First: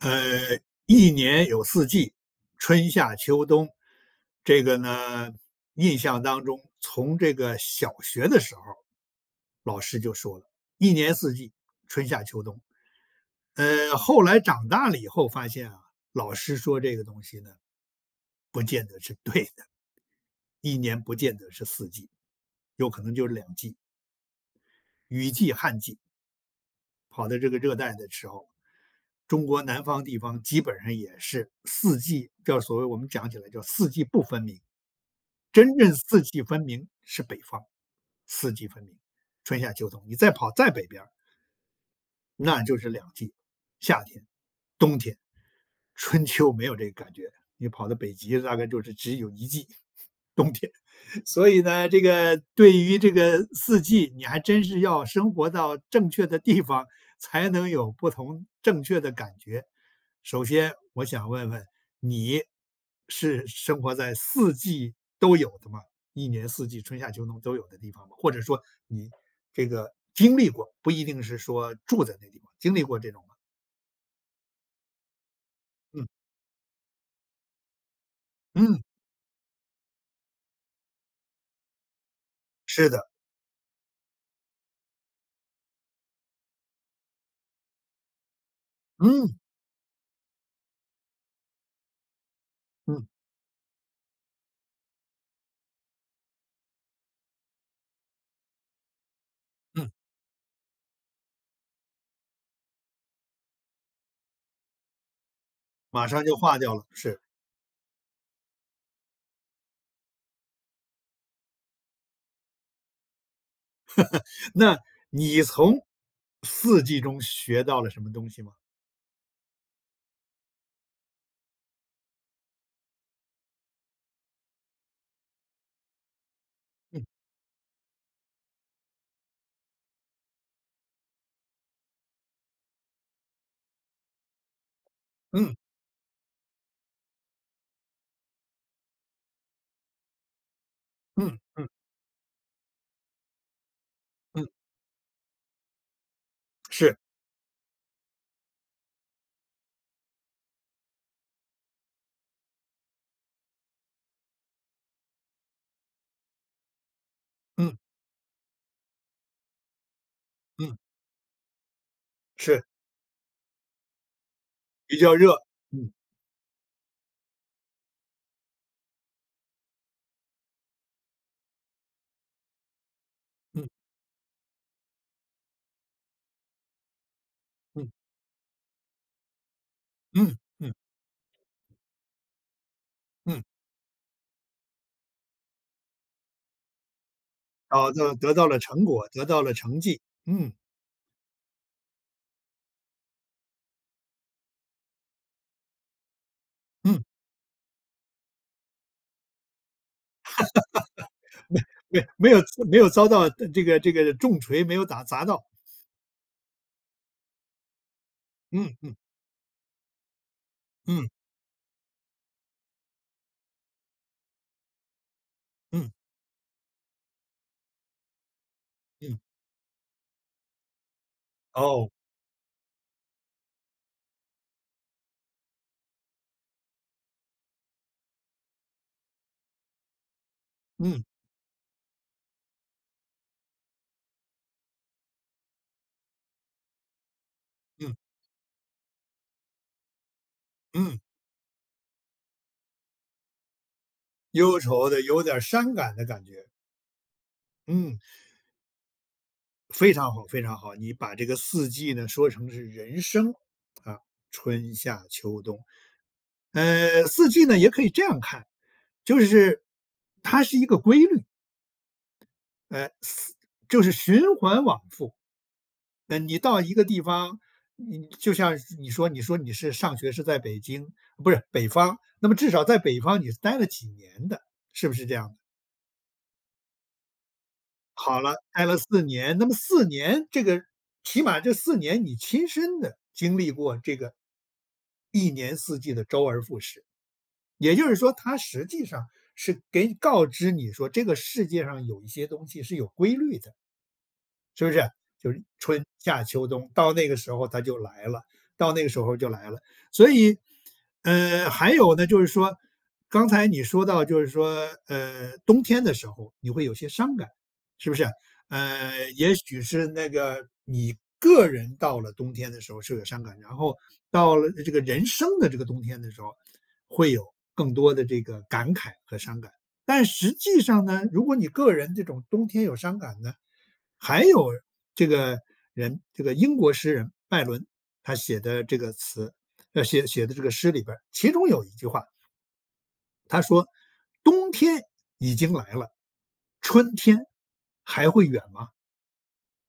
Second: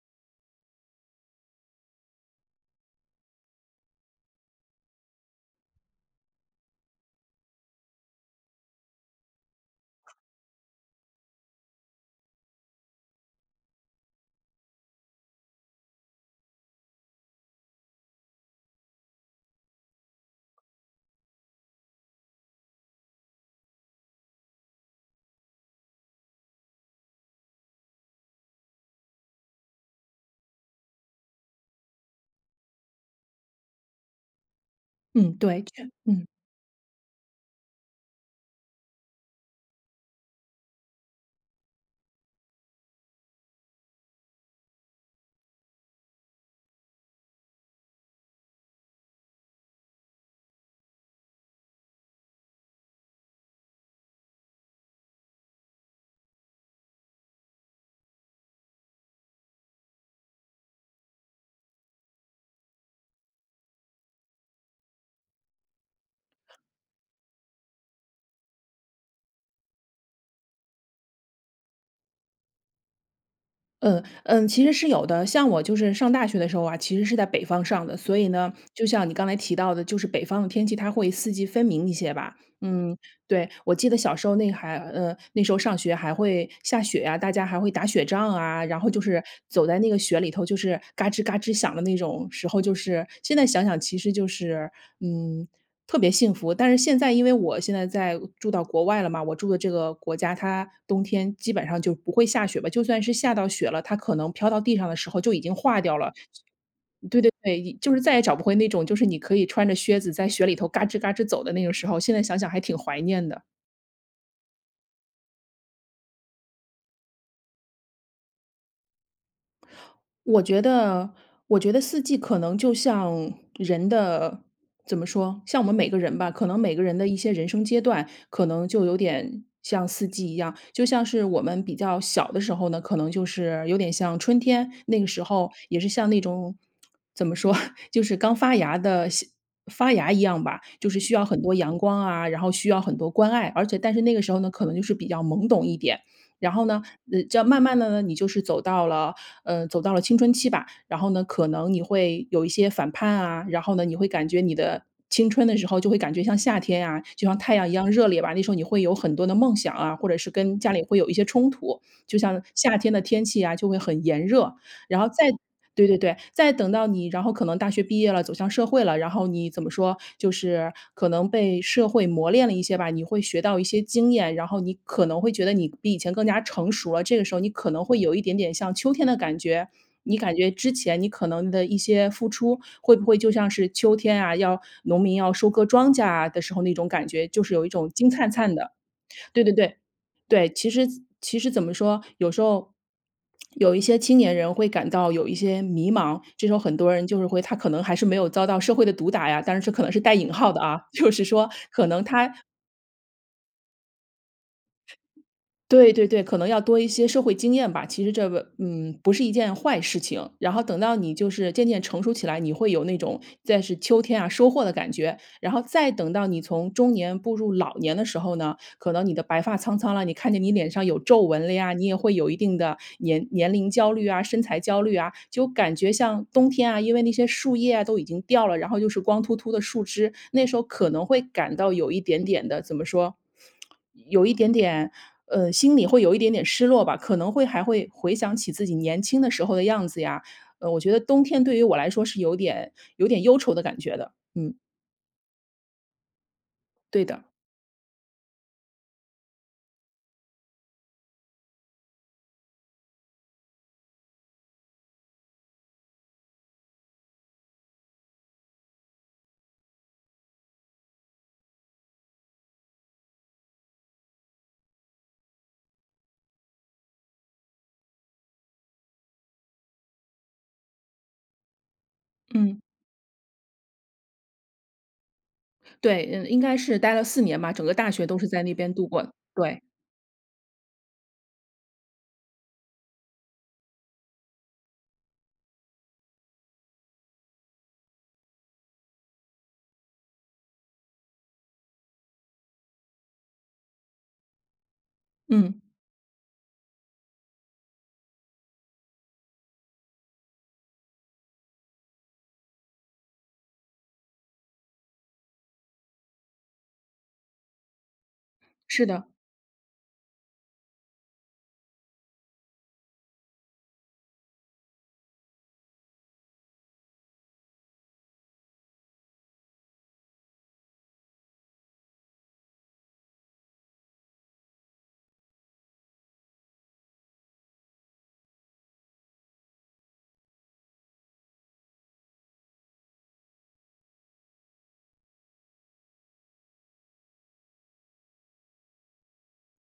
呃，一年有四季，春、夏、秋、冬。这个呢，印象当中从这个小学的时候，老师就说了，一年四季，春、夏、秋、冬。呃，后来长大了以后发现啊，老师说这个东西呢，不见得是对的。一年不见得是四季，有可能就是两季。雨季、旱季。跑到这个热带的时候，中国南方地方基本上也是四季，就是所谓我们讲起来叫四季不分明。嗯，对，真 [unintelligible] 正四嗯。季分明是北方，四季分明，春、夏、秋、冬。你再跑再北边儿那就是两季，夏天、冬天，春秋没有这个感觉。你跑到北极大概就是只有一季，冬天。所以呢，这个对于这个四季，你还真是要生活到正确的地方，才能有不同正确的感觉。首先我想问问，你是生活在四季都有的吗？一年四季，春、夏、秋、冬都有的地方？或者说你这个经历过，不一定是说住在那个地方，经历过这种吗？嗯，嗯，其实是有的。像我就是嗯。上大学的时候啊，其实是在北方上的，所以呢，嗯。就像你刚才提到的，就是北方的天气，它会四季分明一些吧，是嗯，的。对。我记得小时候那还呃，那时候上学还会下雪啊，大家还会打雪仗啊，然后就是嗯。走在那个雪里头就是嘎吱嘎吱响的那种时候，就是嗯。现在想想其实就是，嗯，特别幸福。但是现在因为我现在在住到国外了嘛，我住的这嗯。个国家，它冬天基本上就不会下雪吧，就算是下到雪了，它可能飘到地上的时候就已经化掉马了。上就化掉了，是。对对对，就是再也找不回那种就是你可以穿着靴子在雪里头嘎吱嘎吱走的那个时候，现在想想还挺怀念的。那你从四季中学到了什么东西吗？我觉得我觉得四季可能就像人的怎么说，像我们每个人吧，可能每个人嗯。的一些人生阶段，可能就有点像四季一样。就像是我们比较小的时候呢，可能就是，有点像春天，那个时候嗯。也是像那种 怎么说，就是刚发芽的新发芽一样吧，就是需要嗯，很多嗯。阳光啊，然后需要很多关爱，而且但是那个时候嗯。呢，可能就是比较懵懂一点。然后呢，是。呃，这样慢慢地呢，你就是走到了嗯，走到了青春期吧，然后呢，可能你会有一些反叛啊，然后呢，你会感觉你的青春的时候就会感觉像夏天啊，就像太阳一嗯。样热烈吧。那时候你会有很多的梦想啊，或者是跟家嗯。里会有一些冲突，就像是。夏天的天气啊，就会很炎热。比然后较再热。对嗯。对对，再等到你然后可能大学毕业了，走向社会了，然后你怎么说，就是可能被社会磨炼了一些吧，你会学到一嗯。些经验，然后你可能会觉得你比以前更加成熟了，这个时候你可能嗯。会有一点点像秋天的感觉。你感嗯。觉之嗯。前你可能的一些付出，会不会就嗯。像是秋天啊，要农民要收割庄稼啊的时候那种感觉，就是有一种哦，金哦，灿得到灿了的。成果，得到对了对对，成绩。对，嗯。其实其实怎么说，有时候 有一些青年人会感到有一些迷茫，这时候很多嗯。人就是会他可能还是没有遭到社会的毒打呀，但是这可能是带引号的啊，就是 说没可没能没他有 [unintelligible] 没有遭到这个这个重锤，没有打砸到。对对对，可能要多一些社会经验吧，其实这个嗯，嗯。嗯，不是一件坏事情，然后等到嗯。你就是渐渐成熟起来，你会有那种在是秋天啊，收获的感觉。然后嗯。再等到你从中年步入老年的时候呢，可能你嗯。的白发苍苍了，你看见你脸上有皱纹了呀，你哦。也会有一定的年年龄焦虑啊、身材焦虑啊。就感觉像冬天啊，因为那些树叶啊，都已经掉了，然后又是光秃秃的树枝，那时候可嗯。能会感到有一点点的，怎么说？有一点点呃，心里会有一点点失落吧，可能会还会嗯。回想起自己年轻的时候的样子呀。呃，我觉嗯。得冬天对于我来说是有点有点忧愁的感觉的，嗯。忧愁的，有点儿伤感的感觉。对的。嗯。非常好非常好，你把这个四季呢说成是人生啊，春、夏、秋、冬。呃，四季呢，也可以这样看，就是它是一个规律。呃，4就是循环往复。那你到一个地方，你就像你说你说你是上学是在北京，不是，北方，那么至嗯。少在北方你是待了几年的，是不是这样的？对，嗯，应该是待了4年吧，整个大学都好是了，在那呆边儿了度4过，年。那么对。4年这个起码这4年你亲身的经历过这个一年四季的周而复始。也就是说它实际上是给你告知你说这个世界上有一些东西是有规律的。是不是？就是嗯。春、夏、秋、冬，到那个时候它就来了到那个时候就来了。所以，嗯，还有呢就是说刚才你说到就是说，呃，冬天的时候你会有些伤感，是不是？是的。呃，也许是那个你个人到了冬天的时候是有伤感，然后到了这个人生的这个冬天的时候会有更多的这个感慨和伤感。但实际上呢，如果你个人这种冬天有伤感呢，还有这个人，这个英国诗人拜伦，他写的这个词，呃，写写的这个诗里边儿，其中有一句话他说：“冬天已经来了，春天还会远吗？”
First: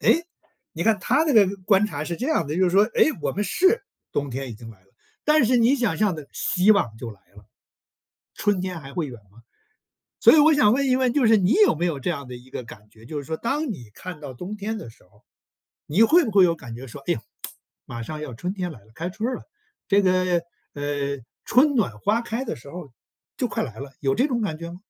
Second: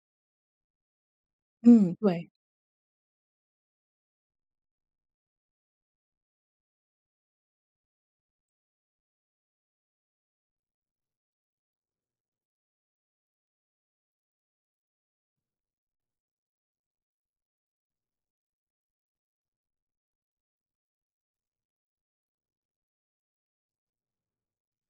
诶，你看他这个观嗯，察是这对。样儿的，就是说，诶，我们是冬天已经来了，但是你想象的希望就来了。春天还会远吗？所以我想问一问，就是你有没有这样的一个感觉？就是说当你看到冬天的时候，你会不会有感觉说，哎呀，马上要春天来了，开春儿了，这个，呃，春暖花开的时候就快来了，有这种感觉吗？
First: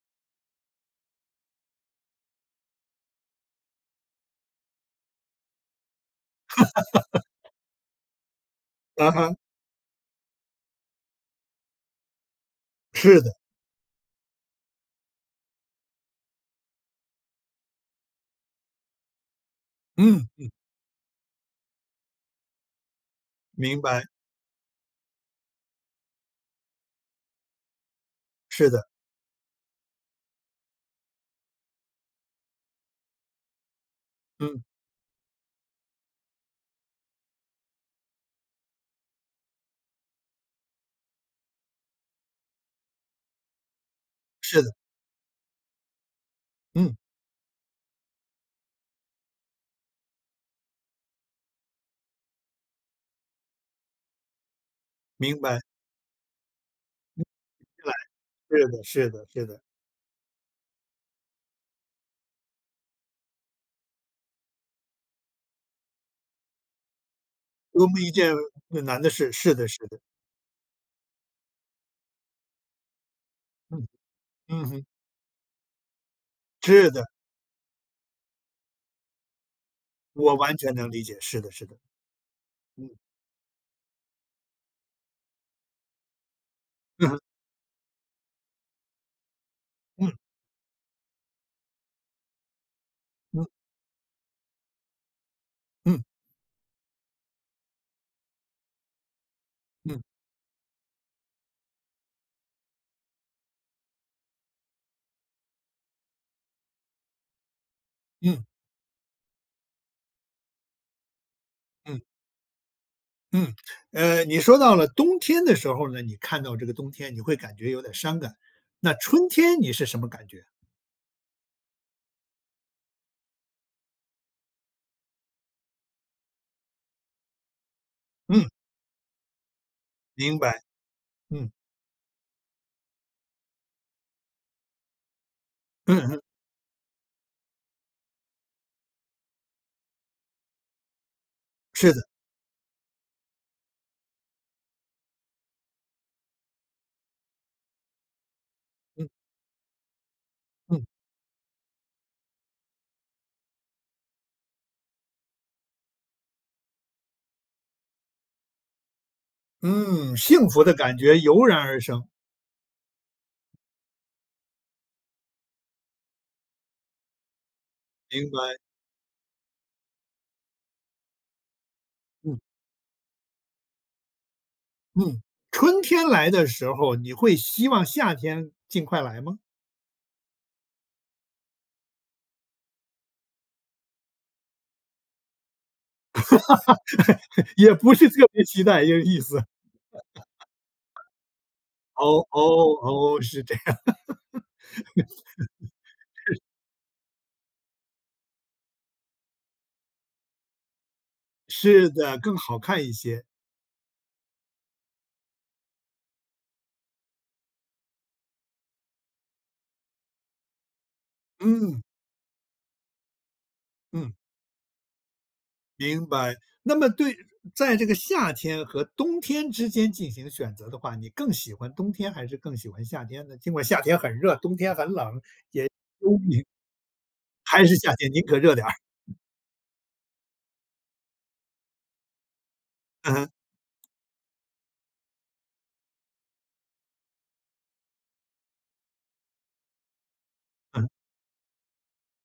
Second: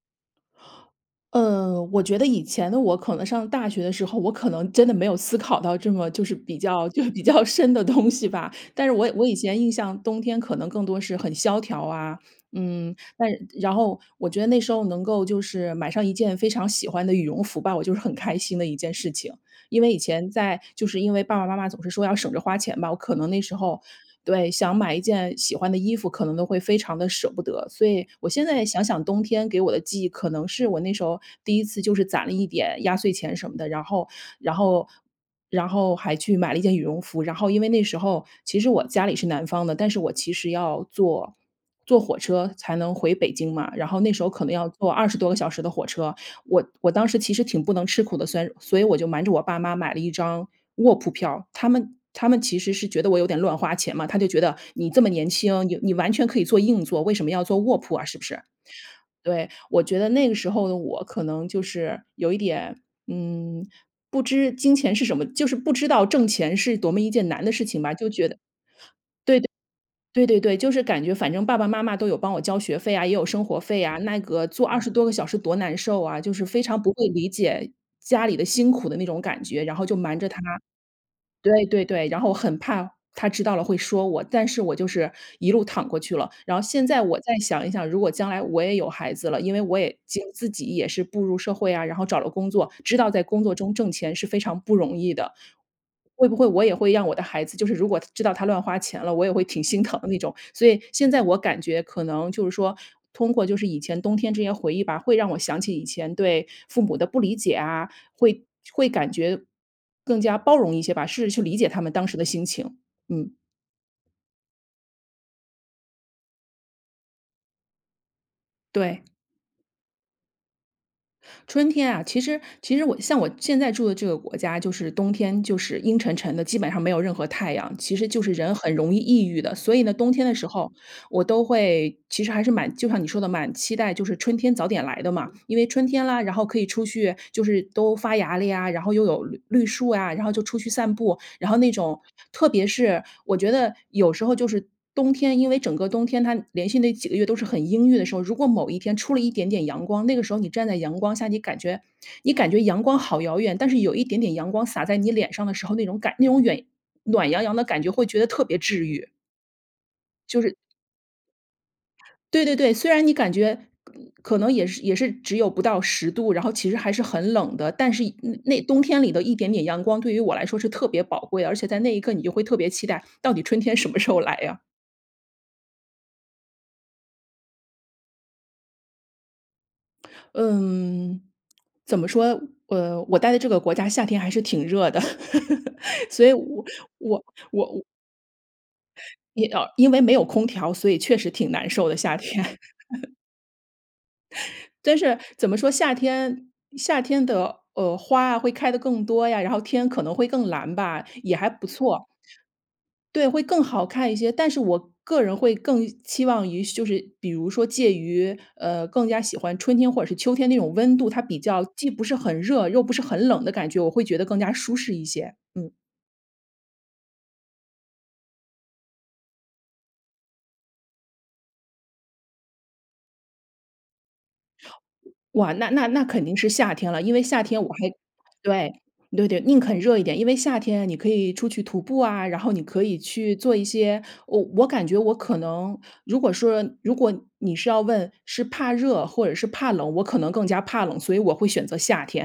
嗯，我觉得以前的我，可能上大学的时候，我可能真的没有思考到这么就是比较就是比较 深的东西吧。但是我嗯我以哼。前印象冬天可能更多是很萧条啊，嗯，是但的。然后，我觉得那时候能够就是买上一件非常喜欢的羽绒服吧，我就是很开心的一件事情。因为以嗯，前嗯。在就是因为爸爸妈妈总是说要省着花钱吧，我可能那时候明白。对，想买一件喜欢的衣服，可能都会非常地舍不得。所以我现在是想的。想，冬天给我的记忆可能是我那时候第1次就是攒了一点压岁钱什么的，然后然嗯。后然后还去买了一件羽绒服。然后因为那时候其实我家里是南方的，但是我其实要坐坐火车才能回北京嘛，然后那时候可能是的。要坐20多个小时的火车。我我嗯。当时其实挺不能吃苦的，所以所以我就瞒着我爸妈买了一张卧铺票。他们他们其实是觉得我有点乱花钱嘛，他就觉得你这么年明白。轻，你你完全可以坐硬座，为什嗯。么要坐卧对，铺啊，是不是？是的是的是对，的。我觉得那个时候的我可能就是有一点，嗯，不知金钱是什么，就是不知道挣钱是多么一件难的事情多吧，么就一觉件得很难的事。对对，是的是的。对对对，就是感觉反正爸爸妈妈都有帮我交学费啊，也有生活费嗯。啊，那个嗯坐二哼。十多个小时多难受啊。就是非常是不的。会理解家里的辛苦的那种感觉，然后就瞒着我他完全能理解。是的是对的。对对。然后我很嗯。怕他知道了会说我。但是我就是一路躺过去了，然后现在嗯哼。我再想一想，如果将来我也有孩子了，因为我也嗯。就自己也是步入社会啊，然后找了工作，知道在工嗯。作中挣钱是非常不容易的。嗯。会不会我也会让我的孩子，就是如果知道他乱花钱了，我也会挺心疼嗯。的那种。所以现在我感觉可能就是说通过就是以前冬天这些回忆吧，会让我想起以前对父母的不理解啊，嗯。会会感觉更加包容一些吧，试着去理解他们嗯。当时的心情，嗯。嗯，呃，你说到了冬天的时候呢，你看到这个冬天你会感觉有点伤感，那对。春天你是什么感觉？春天啊，其实其实我像我现在住的这个国家，就是冬天就是阴沉沉的，基本上没有任何太阳。其实就是嗯。人很容易抑郁的，所以呢，冬天的明时白，候我都嗯。会其实还是蛮就像你说的，蛮期待就是春天早点来的嘛。因为春嗯天哼。啦，然后可以出去就是都发芽了呀，然后又有绿绿树啊。然后就出去散步，然后那是的。种特别是我觉得有时候就是冬天因为整个冬天它连续那几个月都是很阴郁的时候，如果某一天嗯。出了一点点阳光，那个时候你站在嗯。阳光下，你感觉你感觉阳光好遥远，但是有一点点阳光洒在你脸上的时候，那种感那种远暖洋洋的感觉会觉得特别治愈。嗯，就幸是福的感觉油然而生。对对对。虽然你感觉可能也是也是只有不到10度，然后其实还是很冷的，但是一明白。那冬天里的一点点阳光对于我来说是特别宝贵，而且在那一刻你就嗯。会特别期待，到底春天什么时候来呀。嗯，春天来的时候，你会希望夏天尽快来吗？嗯，怎么说，呃，我待的这个国家夏天还是挺热的。所以我我 我也我不是特别期待，这意思。因哦，因为没有空调，所以确实挺难受的，夏哦，哦，天。哦，是这样。但是怎么说，夏 天夏天的，呃，花啊，会开得更多呀，然后天可能会更蓝吧，也还不是错。的，更好看一些。对，会更好看一些，但是我个人会更期望于就是比如说介于呃，更加喜欢春天或者是秋天那种温度，它比较嗯。既不是很热，又不是很冷的感觉，我会嗯。觉得更加舒适一些。嗯。明白，那么对在这个夏天和冬天之间进行选择的话，你更喜欢冬天还是更喜欢夏天呢？尽管夏天很热，冬天很冷，哇，那那那肯定也 [unintelligible] 是夏天了，因为夏天还我是还夏天，宁可热点儿。对，对对，宁肯热一点。因为夏天啊，你可以出去徒步啊，然后你可以嗯哼。去做一些我我感觉我可能如果说如果你是要问：“是怕热或者是怕冷？”我可能更加怕嗯。冷，所以我会选择夏天。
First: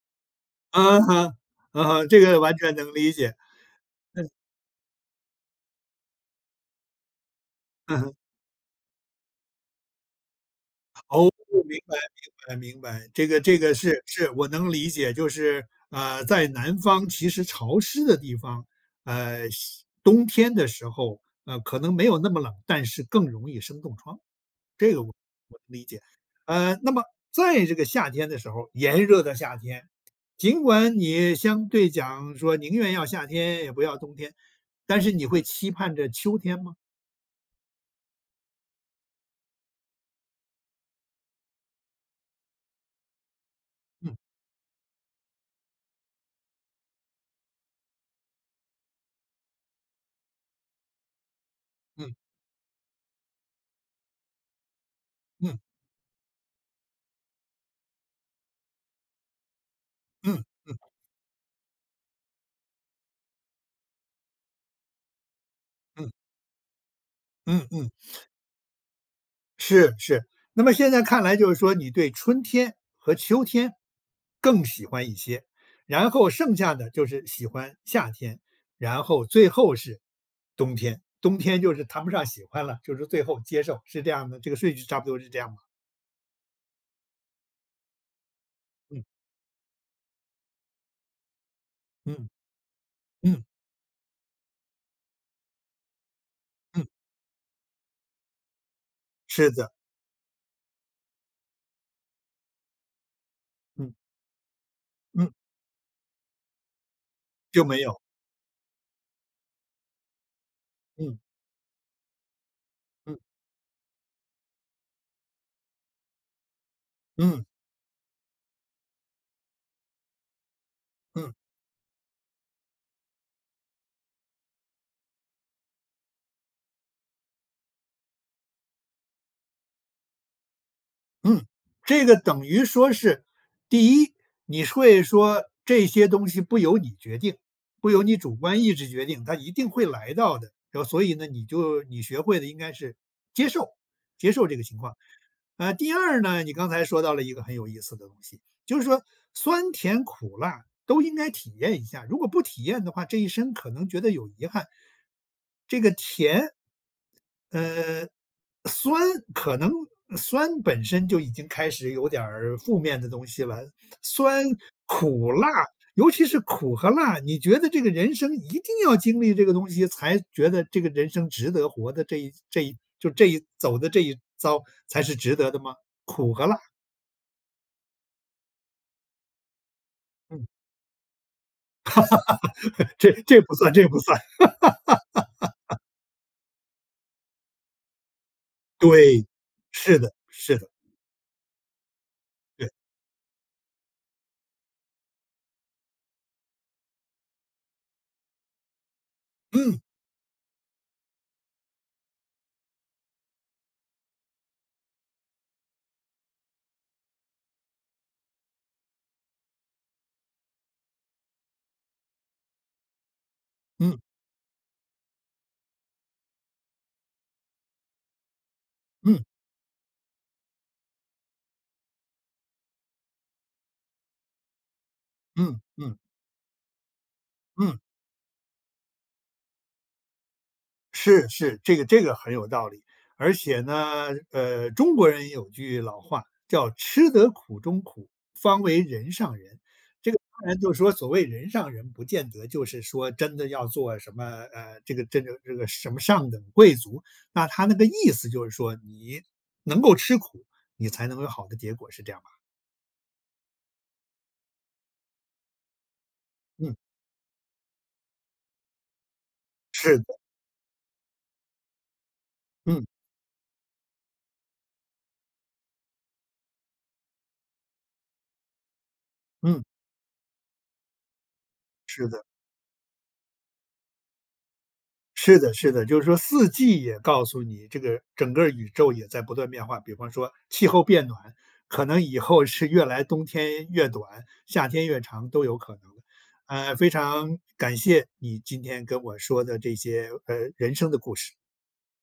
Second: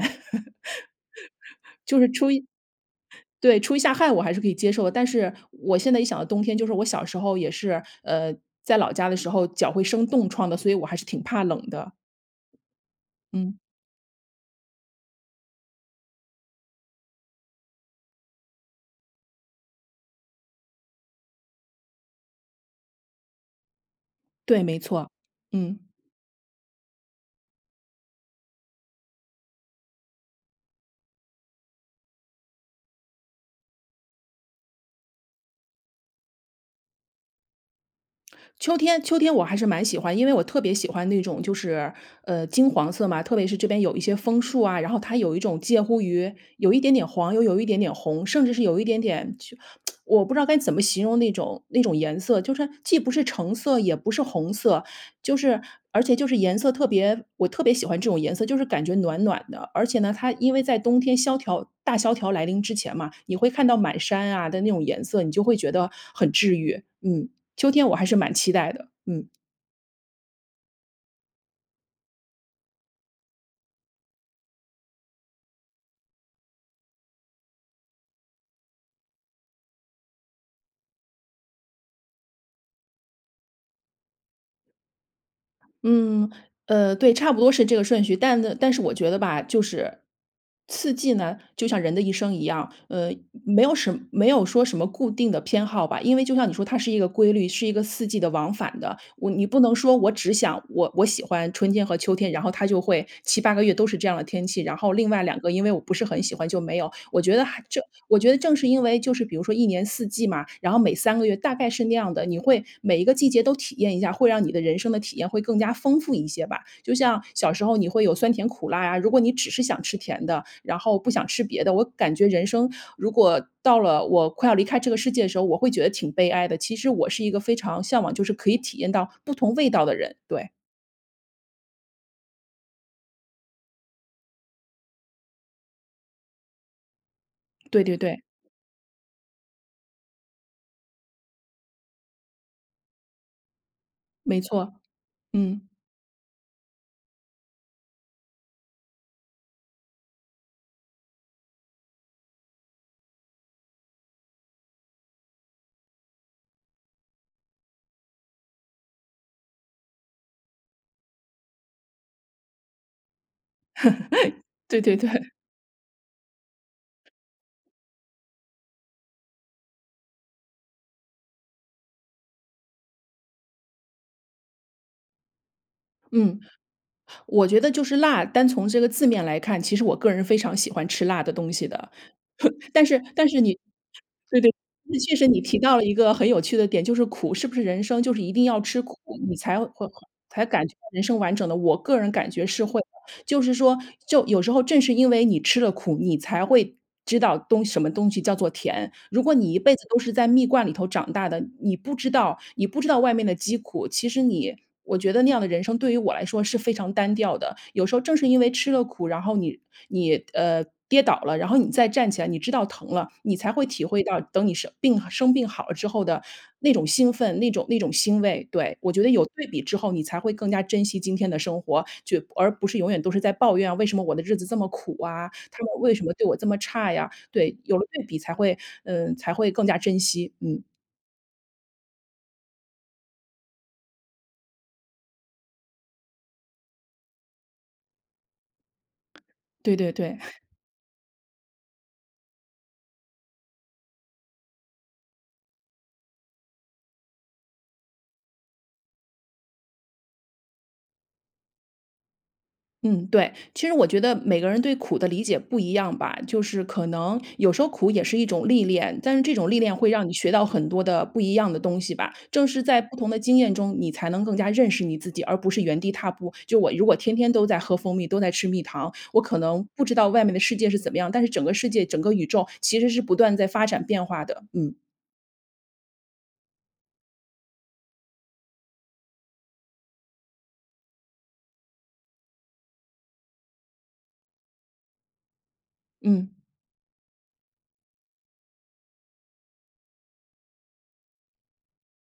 嗯哼，嗯哼，这个完全能理 解。就是出一对，出一下汗我嗯。还是可以接受的，但是我现在一想到冬天就是我小时候也是，嗯哼。呃，在老家的时候脚会生冻疮的，所以我还是挺哦，怕冷明的。白明白明白。这个嗯。这个是是，我能理解，就是，啊，在南方其实潮湿的地方，呃，湿冬天的时候，呃，可能没有那么冷，但是更容易生冻疮。对，没这个错，我我嗯。理解。呃，那么在这个夏天的时候儿，炎热的夏天，尽管你相对讲说：“宁愿要夏天也不要冬天”，但是你会期盼着秋天吗？秋天秋天我还是蛮喜欢，因为我特别喜欢那种就是，呃，金黄色嘛，特别是这边有一些嗯。枫树啊，然后它有一种介乎于，有一点点黄，又有一点点红，甚至是有一点点，就 我不知道该怎么形容那种那种嗯。颜色，就是既不是橙色也不是红色。就嗯。是而且就是颜色特别我特别喜欢这种颜色，就是感觉暖暖的。而且呢，它嗯因为嗯。在冬天萧条大萧条来临之前嘛，你会看到满山啊的那种颜色，你就会觉得嗯。很治愈，嗯。嗯秋天嗯。我还是蛮期待的，嗯。是，是。那么现在看来就是说，你对春天和秋天，更喜欢一些，然后剩下的就是喜欢夏天，然后最后是冬天。冬天就是谈不上喜欢了，就是最后接受是这样的，这个顺序差不多是这样的。嗯，呃，对，差不多是这个顺序。但但是我嗯。觉得吧，就是四季呢，就像人的一嗯。生一样，呃，嗯。没有什么，没有说什么固定的偏好吧。因为就像你说它嗯。是一个规律，是一个四季的，往返的。我你是不的。能说我只想我我喜欢春天和秋天，然后它就会，7-8个月都嗯。是这样的天气，然后另外嗯。2个，因为我不是很喜欢就没有。我觉得还就没这有。我觉得正是因为就是，比如说一年四季嘛，然后每嗯。3个月大概是那样的，你会每一个嗯。季节都体验一下，会让你的人生的体验会更加丰富一些吧。就像嗯。小时候，你会有酸甜苦辣呀，如果你只是想吃甜的，然后不想嗯。吃别的，我感觉人生，如果到了我快要离开这个世界的时候，我会觉得挺悲哀的。其实我是一个非常向往，就是可以体验到不同味道的人，对。嗯，这个等于说是第一，你会说这些东西不由你决定对不对由你对。主观意志决定，它一定会来到的，这所以呢，你就你学会了应该是接受接没受这个错，情况。嗯。啊，第二呢，你刚才说到了一个很有意思的东西，就是说酸甜苦辣都应该体验一下，如果不体验的话，这一生可能觉得有遗憾。这个甜嗯酸可能酸本身就已经开始有点儿负面的东西了，酸、对对对。苦、辣，尤其是苦和辣，你觉得这个人生一定要经历这个东西才觉得这个人生值得活的，这一这一就这一走的这一遭才是值得的吗？苦嗯，和辣。我觉得就是辣，单从这个字面来看，其实我个人非嗯。常喜欢吃辣的东西的，但 是这但是这不你算这不算。对对，确实你提到 了一个很有趣的点，就是苦是不是人生就是一定要吃苦，对，你才会是的，才是感的。觉人生完整的，我个人感觉是对。会，就是说就有时候正是因为你吃了苦，你才会知道东什么东西叫做甜。如果你一辈嗯！子都是在蜜罐里头长大的，你不知道你不知道外面的饥苦。其实你我觉得那样的人生对于我来说是非常单调的，有时候正是因为吃了苦，然后你你呃，跌倒了，然后你再站起来，你知道疼了，你才会体嗯。会到等你生病生病好了之后的那种兴奋，那种那种欣慰。对，我觉得嗯。有对比之后，你才会更加珍惜今天的生活，去而不是永远都是在抱怨，为什么我的日子这么苦啊，嗯，他们为嗯。什么对我这么差呀，对，有嗯。了对比才会嗯，才会更加珍惜，嗯。是，是，这个这个很有道理，而且呢，呃，中国人有句老话叫“吃得苦中苦，方为人上人”，对对这对。个 当然就说所谓“人上人”，不见得就是说真的要做什么，呃，这个这个这个什么上等贵族，那它那个意思就是说你能够吃苦，你才能有好的结果，是这样吧？嗯，对，其实我觉得每个人对苦的理解不一样吧，就是嗯。可能有时候苦也是一种历练，但是这种历练会是让你的。学到很多的不一样的东西吧，正是在嗯。不同的经验中，你才能更加认识你自己，而不是原地踏步。就我如果天天都在喝蜂蜜，都在吃蜜糖，我可嗯。能不知道外面的世界是怎么样，但是整个世界、整是个的。宇宙其实是不断在发展变化的，嗯。是的是的，就是说四季也告诉你，这个整个宇宙也在不断变化，比方说气候变暖，可能以后是越来冬天越短，夏天越长都有可能，嗯。呃，非常感谢你今天跟我说的这些，呃，人生的故事。